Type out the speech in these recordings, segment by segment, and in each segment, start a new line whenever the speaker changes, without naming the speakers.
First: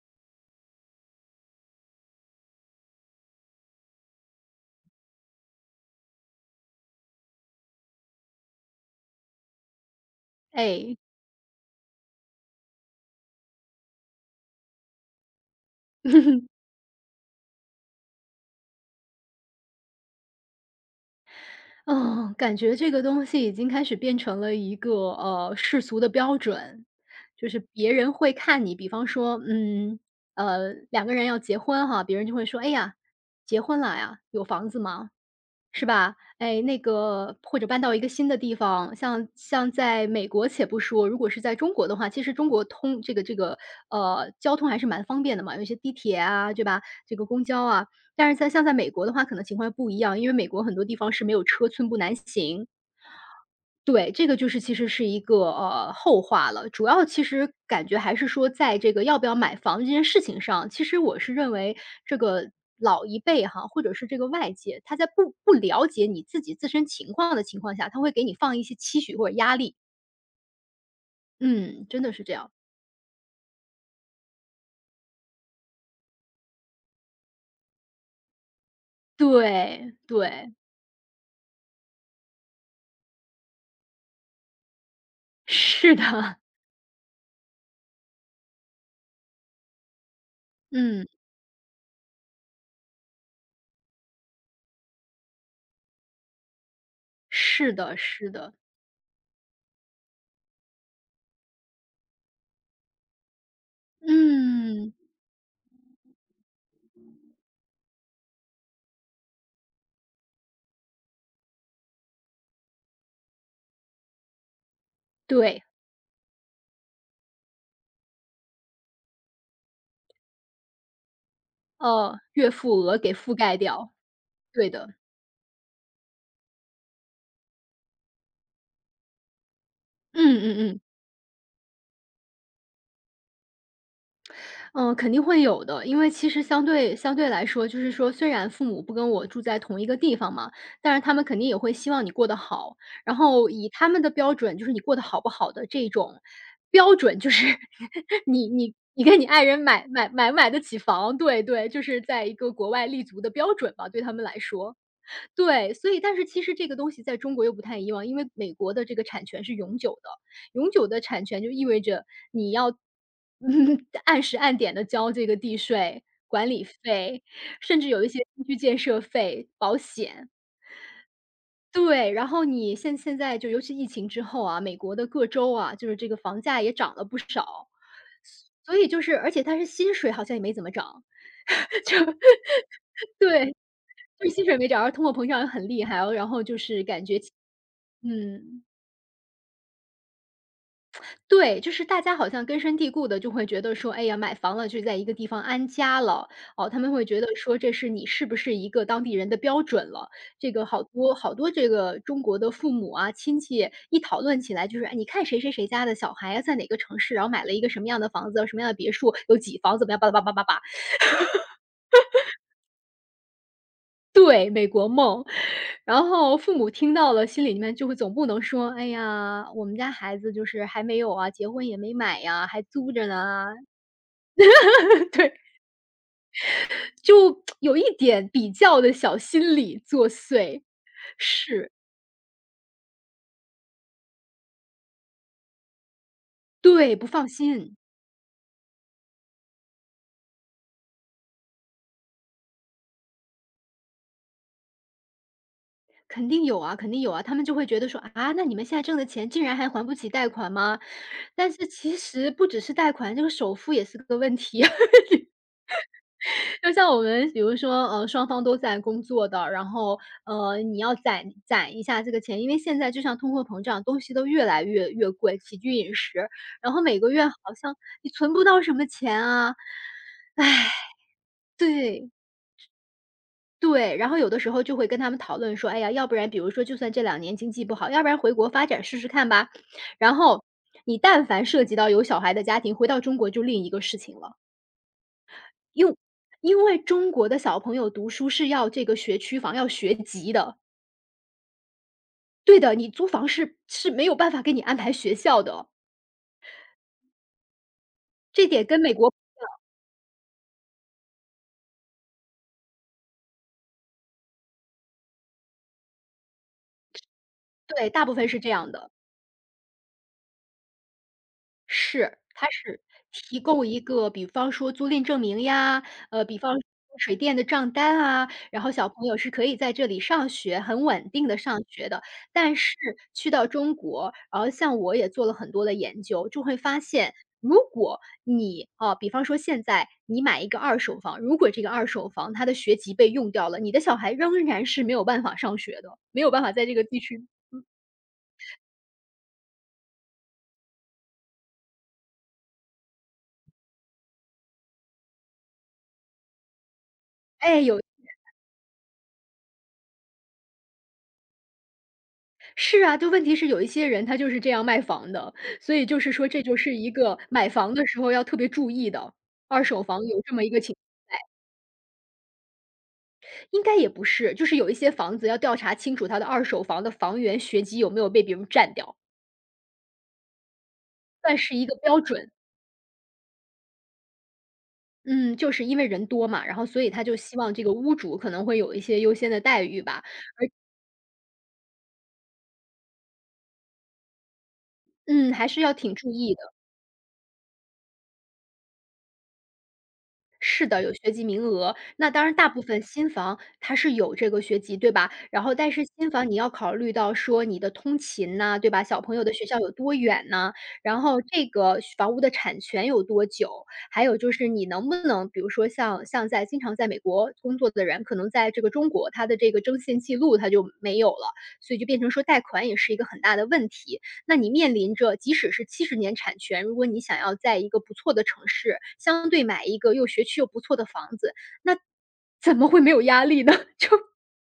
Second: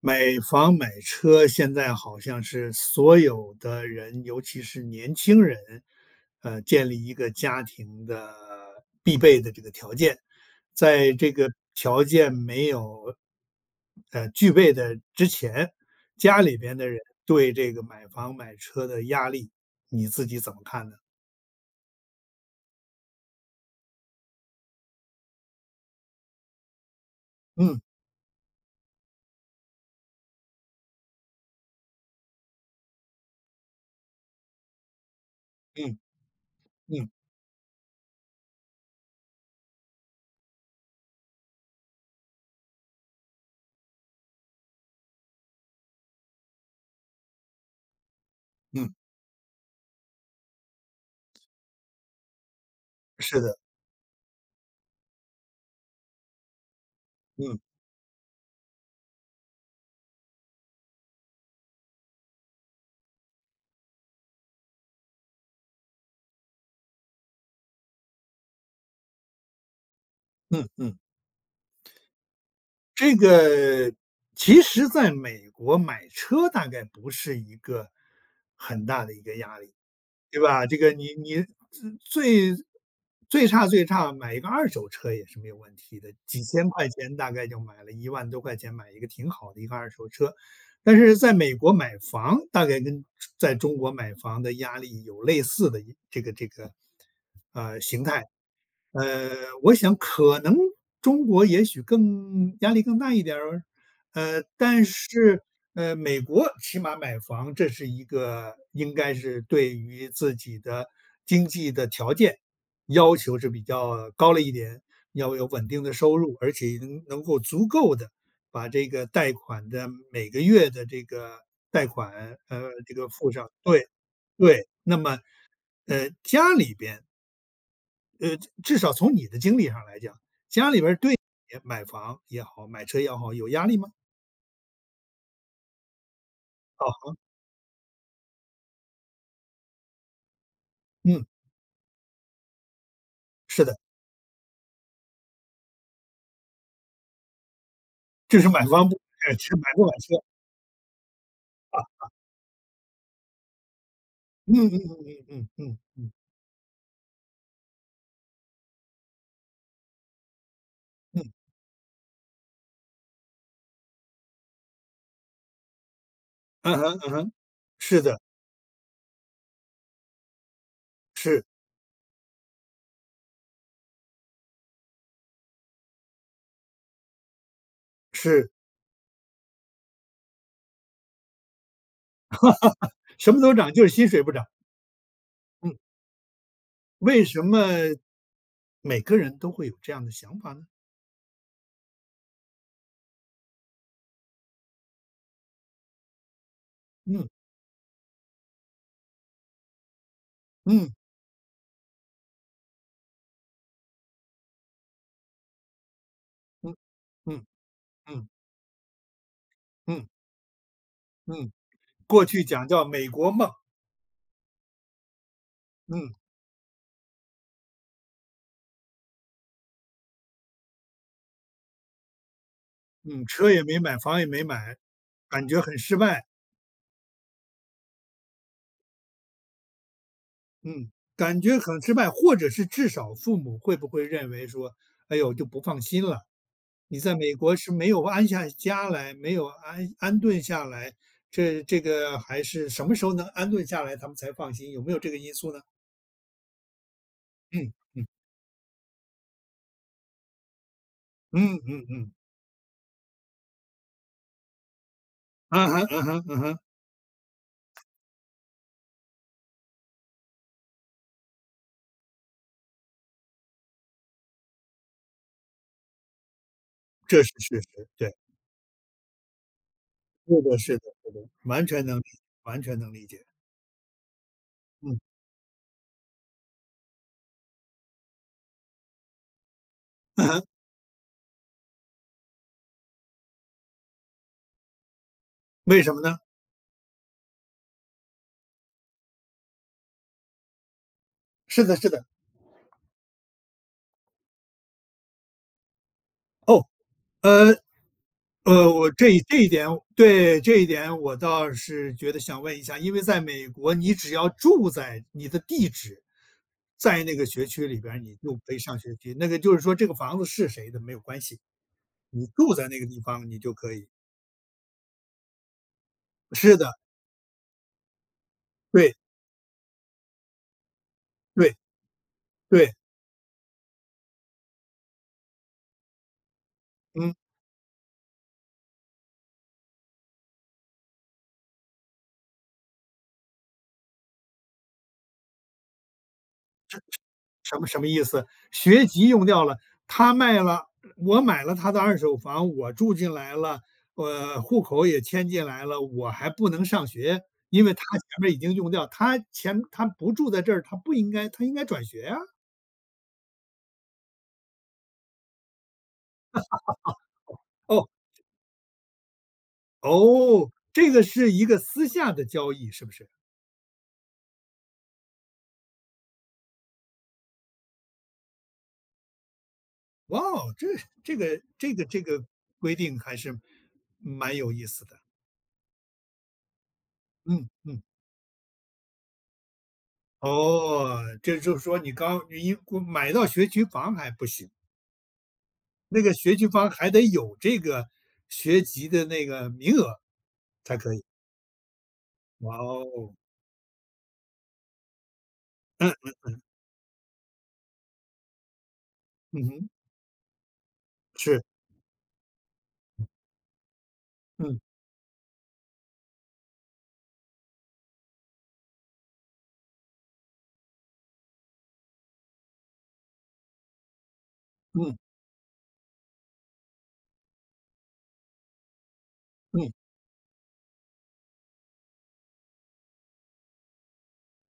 买房买车现在好像是所有的人，尤其是年轻人，建立一个家庭的必备的这个条件。
哎，
在这个条件没有具备的之前，家里边的人对这个买房买车的压力，你自己怎么看呢？
嗯，感觉这个东西已经开始变成了一个，世俗的标准。就是
嗯
别人会看你，比方说，嗯，两个人要结婚哈，别人就会说："哎呀，结婚了呀，有房子吗？"是
嗯
吧？哎，那
嗯
个或者搬到一个新的地方，像在美国且不说，如果是在中国的话，其实中国通这个,交通还是蛮方便的嘛，有一些地铁啊，对吧？这个公交啊。但是在美
嗯，
国的话，可能情况不一样，因为美国很多地方是没有车，寸步难行。
是的，
对，这个就是其实是一个，后话了。主要其实
嗯
感觉还是说在这个要不要买房这件事情上，其实我是认为这个老一辈哈，或者是这个外界，他在不了解你自己自身情况的情况下，他会给你放一些期许或者压力。
嗯嗯。
嗯，真的是这样。
这个其实在美国买车大概不是一个很大的一个压力，
对，
对
对，
吧？这个你最最差买一个二手车也是没有问
是
题的，
的，
几千块钱大概就买了1万多块钱买一个挺好的一个二手车。但
嗯，
是在美国买房大概跟在中国买房的压力有类似的一这个这个
是的，是的，
呃，我想可能中国也许更压力更大一点儿，但
嗯，
是，美国起码买房，这是一个应该是对于自己的经济的条件要求是比较高了一点，要有
对，
稳定的收入，而且能够足够的把这个贷款的每个月的这个贷款，
月付
这
额
个
给
付
覆
上。
盖
对，
掉，
对，
对的，
那么，家里边呃，至少从你的经历上来讲，
嗯嗯
家里
嗯。
边儿对你买房也好，买车也好，有压力吗？
嗯，肯定会有的。因为其实相对
哦，
相对来说，就是说虽然父母不跟我住在同一个地方嘛，但是他
嗯，
们肯定也会希望你过得好。然后
是
以
的，
他们的标准，就是你过得好不好的这种标准，就是
这是
你
买
你
房不
你跟你
买
爱
车，
人
买不买车
买不买得起房，对对，
啊，
就是在一个国外立足的标准吧，对他们来
嗯嗯
说。
嗯嗯嗯
对，
嗯
所以
嗯
但是其实这个东西在中国又不太一样，因为美国的这个产权是永久的，永久的
嗯，
产权就意味着你要，嗯，按时按点的交这个地税、管理
嗯哼嗯
费，
哼，
甚至
是
有一些
的，
新区建设费、保险。
是
对，然后你现在就尤其疫情之后啊，美国的各州啊，就是这个房价也涨了不少，
是，
所以就是而且它是薪水好像也没怎么涨，就
什么都
对。
涨，就是薪水
就
不
是
涨。
薪水没涨，而通货膨胀又很
嗯，
厉害，然后就是感觉
为什么
嗯，
每个人都会有这样的想法呢？
对，就是大家好像根深蒂固的就会觉得说，哎呀，买房了就在一个地方安家了，哦，他们会觉得
嗯
说这是你是不是一个当地人的标准了。这个好
嗯
多好多这个中国的父母啊、亲戚一讨论起来就是，哎，你看谁谁谁家的小孩啊，在哪
嗯
个城市，然后
嗯
买了一个什么样的
嗯
房子，什么样的别墅，有几房，怎么样，
嗯
巴拉巴拉巴拉巴拉。
嗯，过去讲叫美国梦，
对，美国梦。然
嗯
后父母听到了，心里面就会总不能说："哎呀，我们家孩子就是还没有啊，结婚也没买呀，还租着呢
嗯，
啊。
车也没买，房也没买，
对，
感觉很失败。
就有一点比较的小心理作祟。
嗯，感觉
是，
很失败，或者是至少父母会不会认为说，哎呦就不放心了，
对，
你
不
在
放
美国是
心，
没有安下家来，没有安顿下来，这个还是什么时候能安顿下来，他们才放心，有没有这个因素呢？
肯定有啊，肯定有啊。他们就会觉得
嗯
说："啊，那你们现在挣的钱竟然还还不起贷款吗？"但
嗯
是
嗯
其
嗯，
实不只是贷款，这个首付也是个问题。
啊哈啊哈啊哈，
就像我们比如说，双方都在工作的，然后，你要攒一下这个钱，因为现在就像通货膨胀，东西都越来越贵，起居饮食，然后每个
这
月
是
好
事
像
实，
你
对，
存不到什么钱啊。
是的，是的，是的，
对，
完全能理解，
对，然后有的时候就会
嗯，
跟他们讨论说，哎呀，要不然比如说就算这两年经济不好，要不然回国发展试试看吧。然
啊哈，
后你但凡涉及到有小孩的家庭，回到中国就另一个事情了。
为什
因
么呢？
因为中国的小朋友读书是要这个学区房，要学籍的。
是的，是的，
对的，你租房是没有办法给你安排学校的哦，
哦，呃，
这点跟
我
美
这
国
一这一点对，这一点我倒是觉得想问一下，因为在美国，你只要住在你的地址在那个学区里
对，
边儿
大
你
部分
就
是这
可以
样
上
的。
学区。那个就是说，这个房子是谁的没有关系，
是，
你
它
住在那
是
个地方，你
提
就
供
可
一
以。
个比方说租赁证明呀，比方
是
说
的，
水电的账单啊，然后小
对
朋友是可以在这里上学，很稳定的
对
上学的。但
对，
是去到中国，然后像我也做了很多的研究，就会发
嗯。
现，如果你啊，比方说现在你买一个二手房，如果这个二手房它的学籍被用掉了，你的小孩仍然是没有办法上学的，没有办法在这个地区
什么意思？学籍用掉了，他卖了，我买了他的二手房，我住进来了，户口也迁进来了，我还不能上学，
哎，
因为他
有
前面已经用掉，他不住在这儿，他不应该，他应该转学啊。
是啊，就问题是有一些人他就是这样卖房的，所以就是说这就是一个买房的
哦
时候要特别注意的，二手房有这么
哦，
一个情
这个是一个私下的交易，是不是？
应该也不是，就是有一些房子要调查清楚它的二手房的房源学籍有没有被别人占掉，
哇哦，这这
算
个
是一
这
个
个
标
这个
准。
规定还是蛮有意思的。
嗯，就是因为人多嘛，然后所以他就希
嗯
望这个
嗯，
屋主可能会有一些优先的待遇吧，
哦，这就是说你一买到学区房还不行。
嗯，还是要挺
那
注
个学
意
区
的。
房还得有这个学籍的那个名额
是
才
的，有
可以。
学籍名额。那当然大
哇
部分新
哦，
房它是有这个学籍，对吧？然后但是
嗯，
新房你要考虑到说你的通勤呐，对吧？小朋友的
嗯
学校
哼，
有多远呐？然后
是，
这个房屋的产权有多久？还有就是
嗯，
你能不能，比如说像在经常在美国工作的人，可能在这个中国他的这个征信记录他就没有了，所以就变成说贷款也是一个很大的问题。那你面临
嗯，
着即使是70年产权，如果你想要在一个不错的城市，相对买
嗯，
一个又学区又不错的房子，那怎么会没有压力呢？这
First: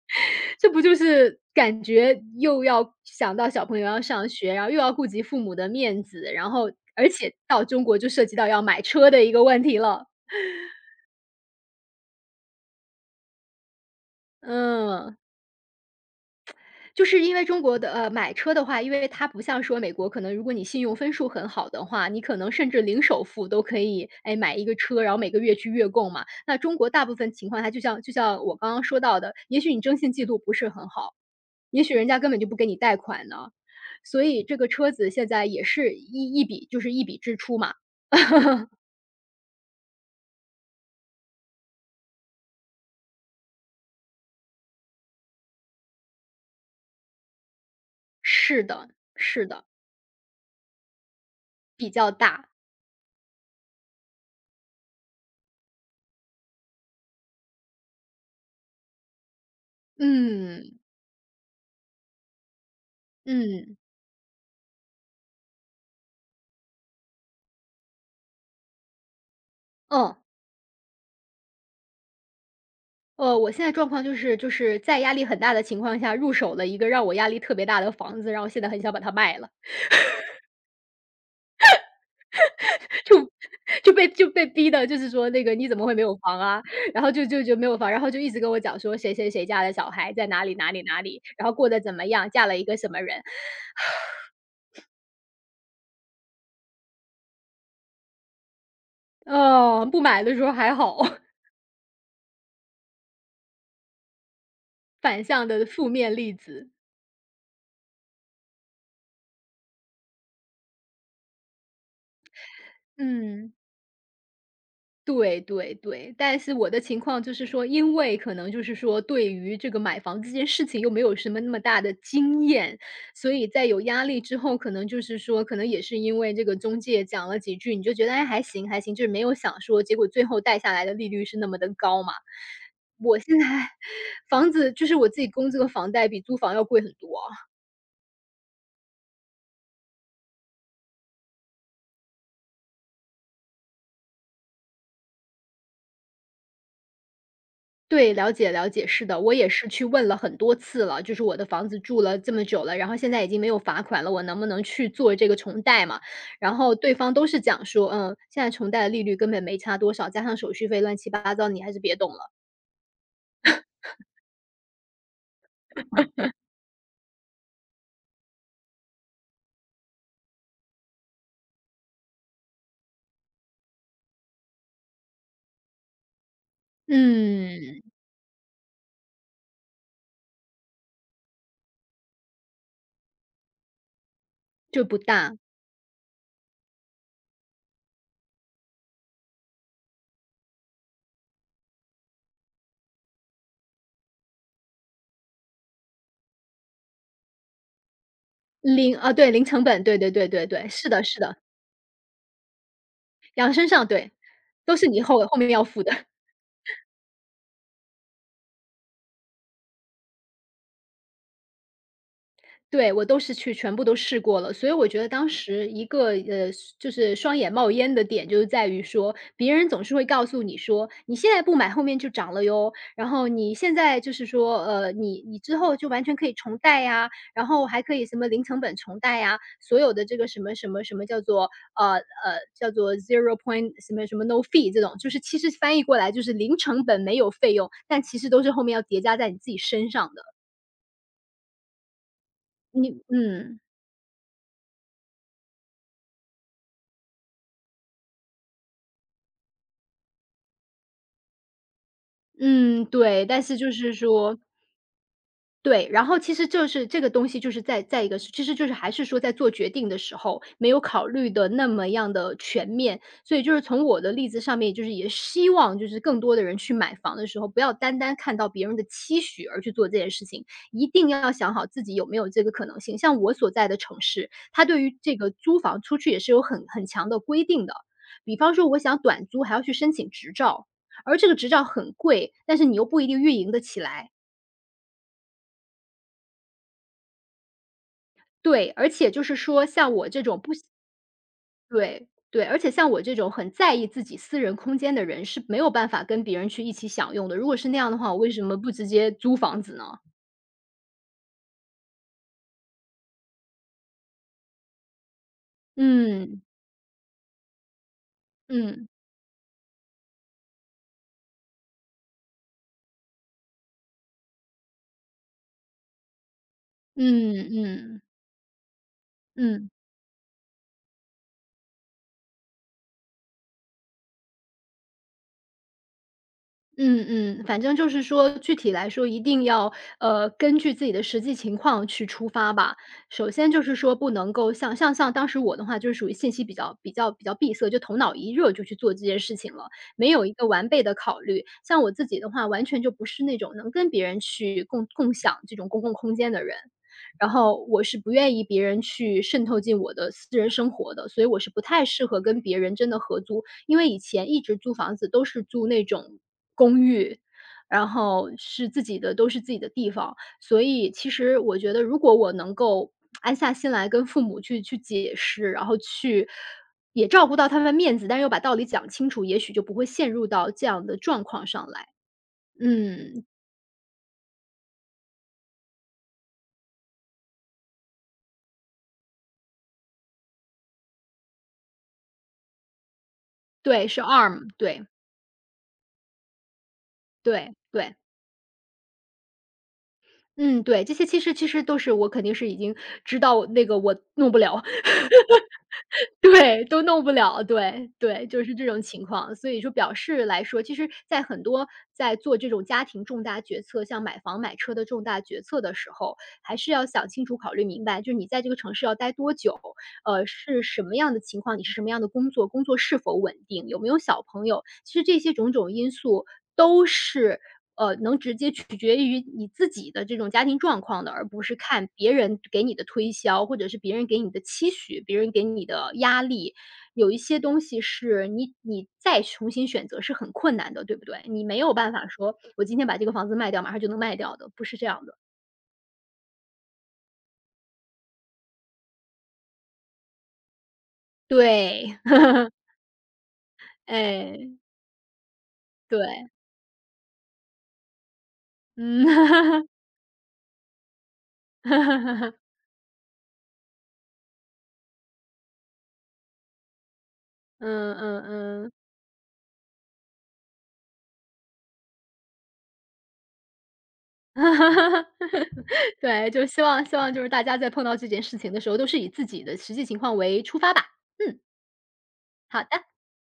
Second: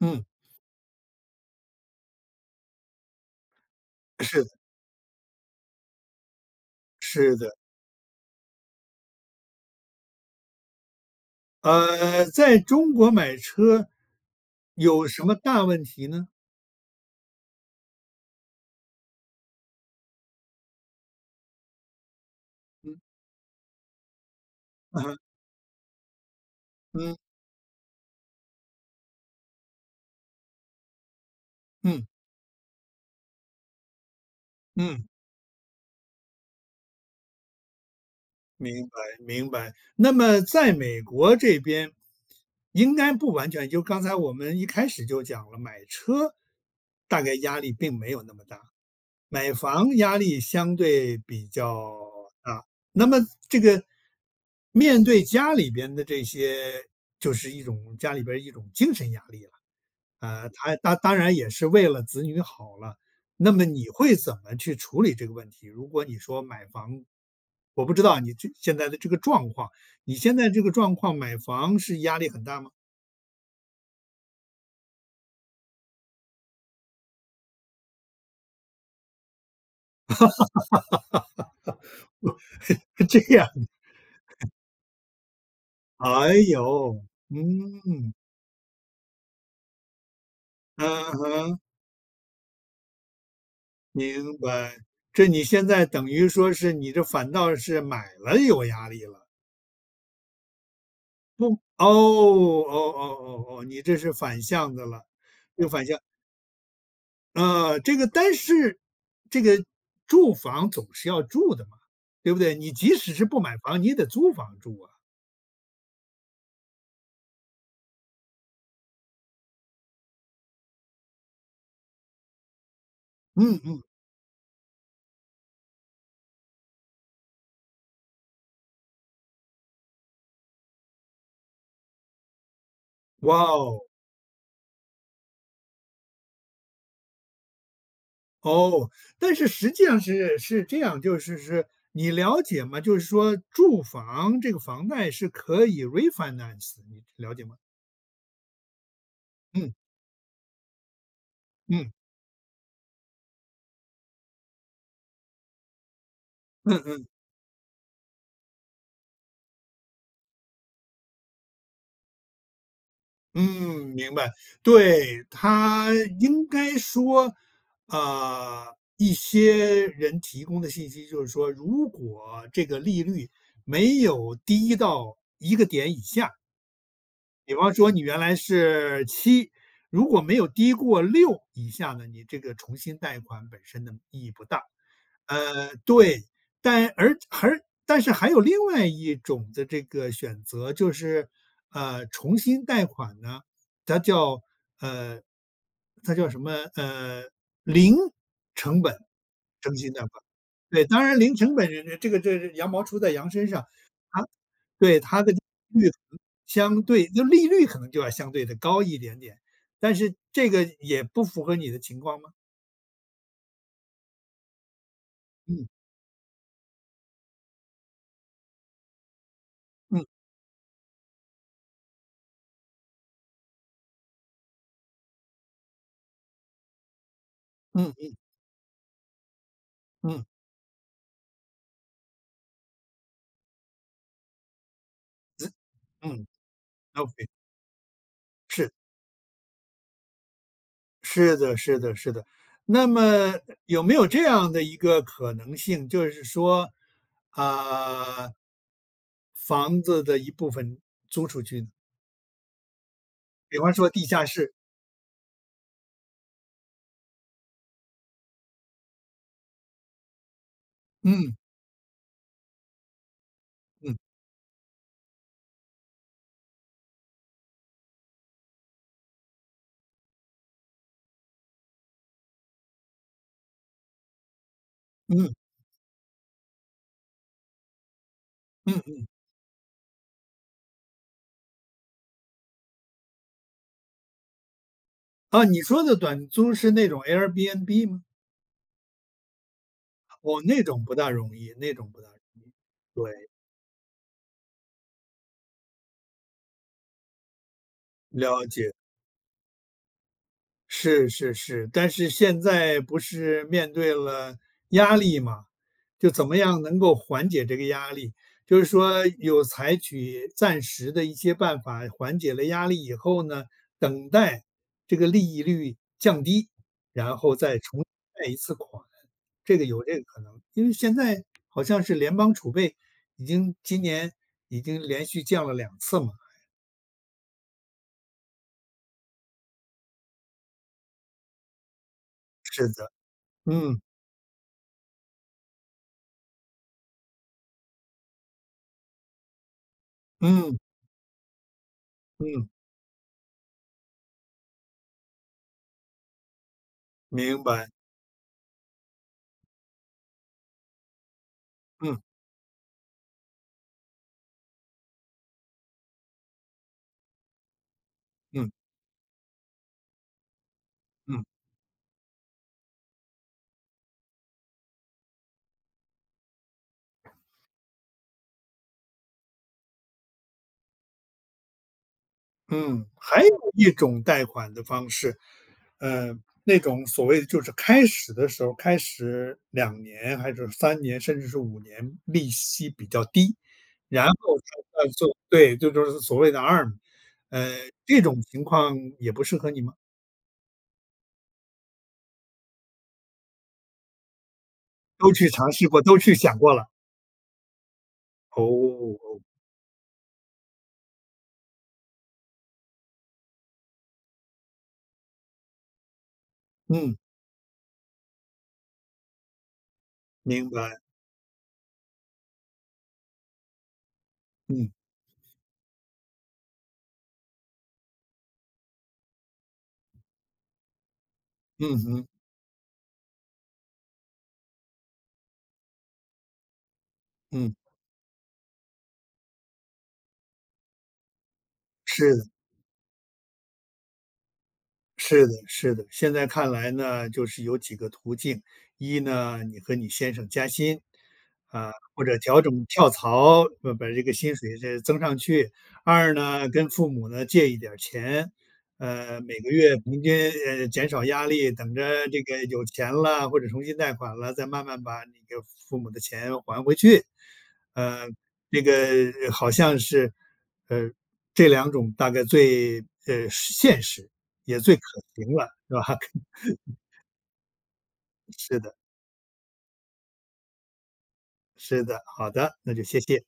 嗯，
这不就是感觉又要想到小朋友要上
是的，
学，然后又要顾及父母的面子，然后而
是
且
的。
到中国就涉及到要买车的一个问题了，
在中国买车有
嗯。
什么大问题呢？
就是因为中国的买车的话，因为它不像说美国，可能如果你信用分数很好的话，你可能甚至
嗯，
零首付都可以，哎，买一个
啊
车，然
哈
后每个月去月供嘛。那中国大部
嗯，
分情况下，就像我刚刚说到的，也许你征信记录不是很好，也许
嗯，
人家根本就不给你贷款呢。所以这个车
嗯，
子现在也是一笔就是一笔支出嘛。
明白，明白。那么在美国这边，应该不完全就刚才我们一开始就讲了，买车大概压力并没有那么大。
是的，是
买
的，
房压力相对比
比
较
较大。
大，那么这个面对家里边的这些，就是一种家里边儿一种精神压力了。啊，他
嗯，
当然也是为了子女好了，那么
嗯，
你会怎么去处理这个问题？如果你说买房，我不知道你这现在的这个状况，你
嗯。
现在这个状况买房是压力很大吗？
我现在状况就是在压力很大的情况下入手了一个让我压力特别大的房子，然后现在很想把它卖了，
这
就
样，
就被逼的，就是说那个你怎么会没有
哎
房啊？
呦，
然后就没有房，然后
嗯，
就一直跟我讲说谁谁谁家的小孩在哪里哪里
嗯
哪里，然后
哼。
过得怎么样，嫁了一个什么人。
明白，这你现在等于说是你这反倒是买了有压力了，
哦，不买的时候还好，
不，哦哦哦哦哦，你这是反向的了，
反向的
又反
负
向，
面例子。
啊。这个但是这个住房总是要住的嘛，对不对？你即使是不
嗯。
买房，你也得租房住啊。
对对对，但是我的情况就是说，因为可能就是说，对于这个买房这件事情又没有什么那么大的经验，所以
嗯
在有
嗯，
压力之后，可能就是说，可能也是因为这个中介讲了几句，你就觉得哎还行还行，就是没有想说，结果最后贷下来的利率是那么的高嘛。
哇哦
房子就是我自己供这个房贷比租房要贵很多，
哦，但是实际上是这样，就是你了解吗？就是说住房这个房贷是可以 refinance 的你了解吗？
对，了解了解，是的，我也是
嗯
去问了很多次了，就是我的房子
嗯。
住了这么久了，然后现在已经没有罚款了，我能不能去做这个重贷嘛？然后
嗯
对
嗯
方都是讲说，现在重贷的利率根本没差多少，加上手续费乱七八糟，你还是别动了。
嗯，明白。对，它应该说，呃，一些人提供的信息就是说，如果这个利率没有低到一个点以下，比方
嗯，
说你原来是七，如果没有低过六以下呢，你这个重新贷款本身的意义不大。
就不大，
对，但而而但是还有另外一种的这个选择，就是，重新贷款呢，它叫呃，它叫什么，零成
零
本，
啊，对，零成
重
本，
新
对
贷款。
对对对对，
对，
是的，
当
是
然零
的，
成本人这个这是羊毛出在羊身
养
上，
身上对，
它
都是
对，
你
它
后
的
后面要付
率可
的。
能利率可能就要相对的高一点点，但是这个也不符合你的情况吗？
对，我都是去全部都试过了，所以我觉得当
嗯，
时一个就是双眼冒烟的点，就是在于说，别人总是
嗯，
会告诉你说，你现在不买，后面就涨了哟。然后你现在就是说，你之后就完全可以重贷呀，然后还
嗯，
可以
嗯，
什么零成本重贷呀，所有的这
嗯，
个什么什么什么叫做呃呃叫做 zero point 什么什么 no fee 这种，就是其实翻译过来就
嗯
是零成本没
，OK，
有费用，但其实都是后
是，
面要叠加在你自己身上的。
是的，是的，是的。那
你
么
嗯。
有没有这样的一个可能性，就是说，啊房子的一部分租出去呢？
嗯，对，但是
比
就
方说
是
地下
说，
室，
对，然后其实就是这个东西就是在一个其实就是还是说在做决定的时候，没有考虑
嗯，
的那么样的全面。所以就是从
嗯，
我的例子上面，就是也希望就是更多的人去买房的时候，不要单单看到别人的期许而去做这件事情，一定要想好自己有没有这个可能性。像我所在的城市，它对于这个
嗯，
租房出去也是有很强的规定的。比方说我想
嗯。
短租还要去申请执照，而这个执照很贵，但是你又不一定运营得起来。
啊，你说的短租是那种 Airbnb 吗？
对，而且就是说像我这种
哦，
不
那
喜
种不大容易，那种不大
对，
容
对，
易。
而且像我这
对，
种很在意自己私人空间的人是没有办法跟别人去一起享用的。如果是那样的话，我为什
了
么不
解。
直接租房子呢？
是是是，但是现在不是面对了压力嘛，就怎么
嗯，
样能够缓解这个压力？就是
嗯，
说有采取暂时的一些办法缓解了压力以后呢，等待这个利率降低，
嗯
然后再重新
嗯
贷一次款，这个
嗯。
有这个可能。因为现在好像是联邦储备已经今年已经连续降了2次嘛。
嗯嗯，反正就是说，具体来说一定要，根据自己的实际情况去出发
是
吧。
的，
首先就是
嗯
说不能够像当时我的话就是属于信息比较闭塞，就头脑一热就去做这件事情了，没有一个
嗯
完备的考虑。像我自己的话，
嗯，
完全就不是那种能跟别人去共享这种公共空间的人。然
明
后
白，
我是不愿意别人去渗透进我的私人生活的，所以我是不太
嗯
适合跟别人真的合租，因为以前一直租房子都是租那种公寓，然后
嗯
是自己的，都是自己的地方，所以其
嗯。
实我觉得如果我能够安下心来跟父母去解释，然后去也照顾到他们的面子，但是又把道理讲清楚，也许就不会陷入到这样的状况上来。
嗯，还
嗯，
有一种贷款的方式，呃，那种所谓的就是开始的时候，开始2年还是3年，甚至是5年，利息比较低，
对，是
然后才
arm，对
算做对，这就是所谓的 ARM，呃，
对对。
这种情况也不适合你吗？
嗯，对，这些其实都是我肯定是已经知道那个我弄不了，
都去尝试过，都去想过
对，
了。
都弄不了，对，对，
哦，
就是这种情
哦，
况。所以说表示来说，其实在很多在做这种家庭重大决策，像买房买车的重大决策的时候，还是要
嗯，
想清楚、考虑明白，就是你在这个城市要待多久，
明
是
白，
什么样的情况，你是什么样的工作，工作是否稳定，有没有小朋友，
嗯，
其实这些种种因素都是，能直接取决于你自己的这种家庭状况的，而不是
嗯
看
嗯
别人给你的推销，或者是别人给你的期许，别人给你的压力。有一些
嗯，
东西是你再重新选择是很困难的，对不对？你没有办法
是的。
说我今天把这个房子卖掉，马上就能卖掉的，不是这样的。
是的，是的，现在看来呢，就是有几个途径：一呢，你和你先生加薪，啊，
对，
或者 调整跳槽，把这个薪
哎，
水这增上去；
对，
二呢，跟父母呢借一点儿钱，
嗯。
每个 月平均减少压力，等着这
哈，
个有钱了或者重新贷款了，再慢慢把你给父母的钱还回去。
嗯
呃，
嗯
这
嗯。
个好像是，呃，这两种大概最现实。也最可行了，是吧？
对，就希望就是大家在碰到这件事情
是
的时
的，
候，都是以自己的实际情况为出发吧。嗯，
是的，好的，
好
那就
的。
谢谢。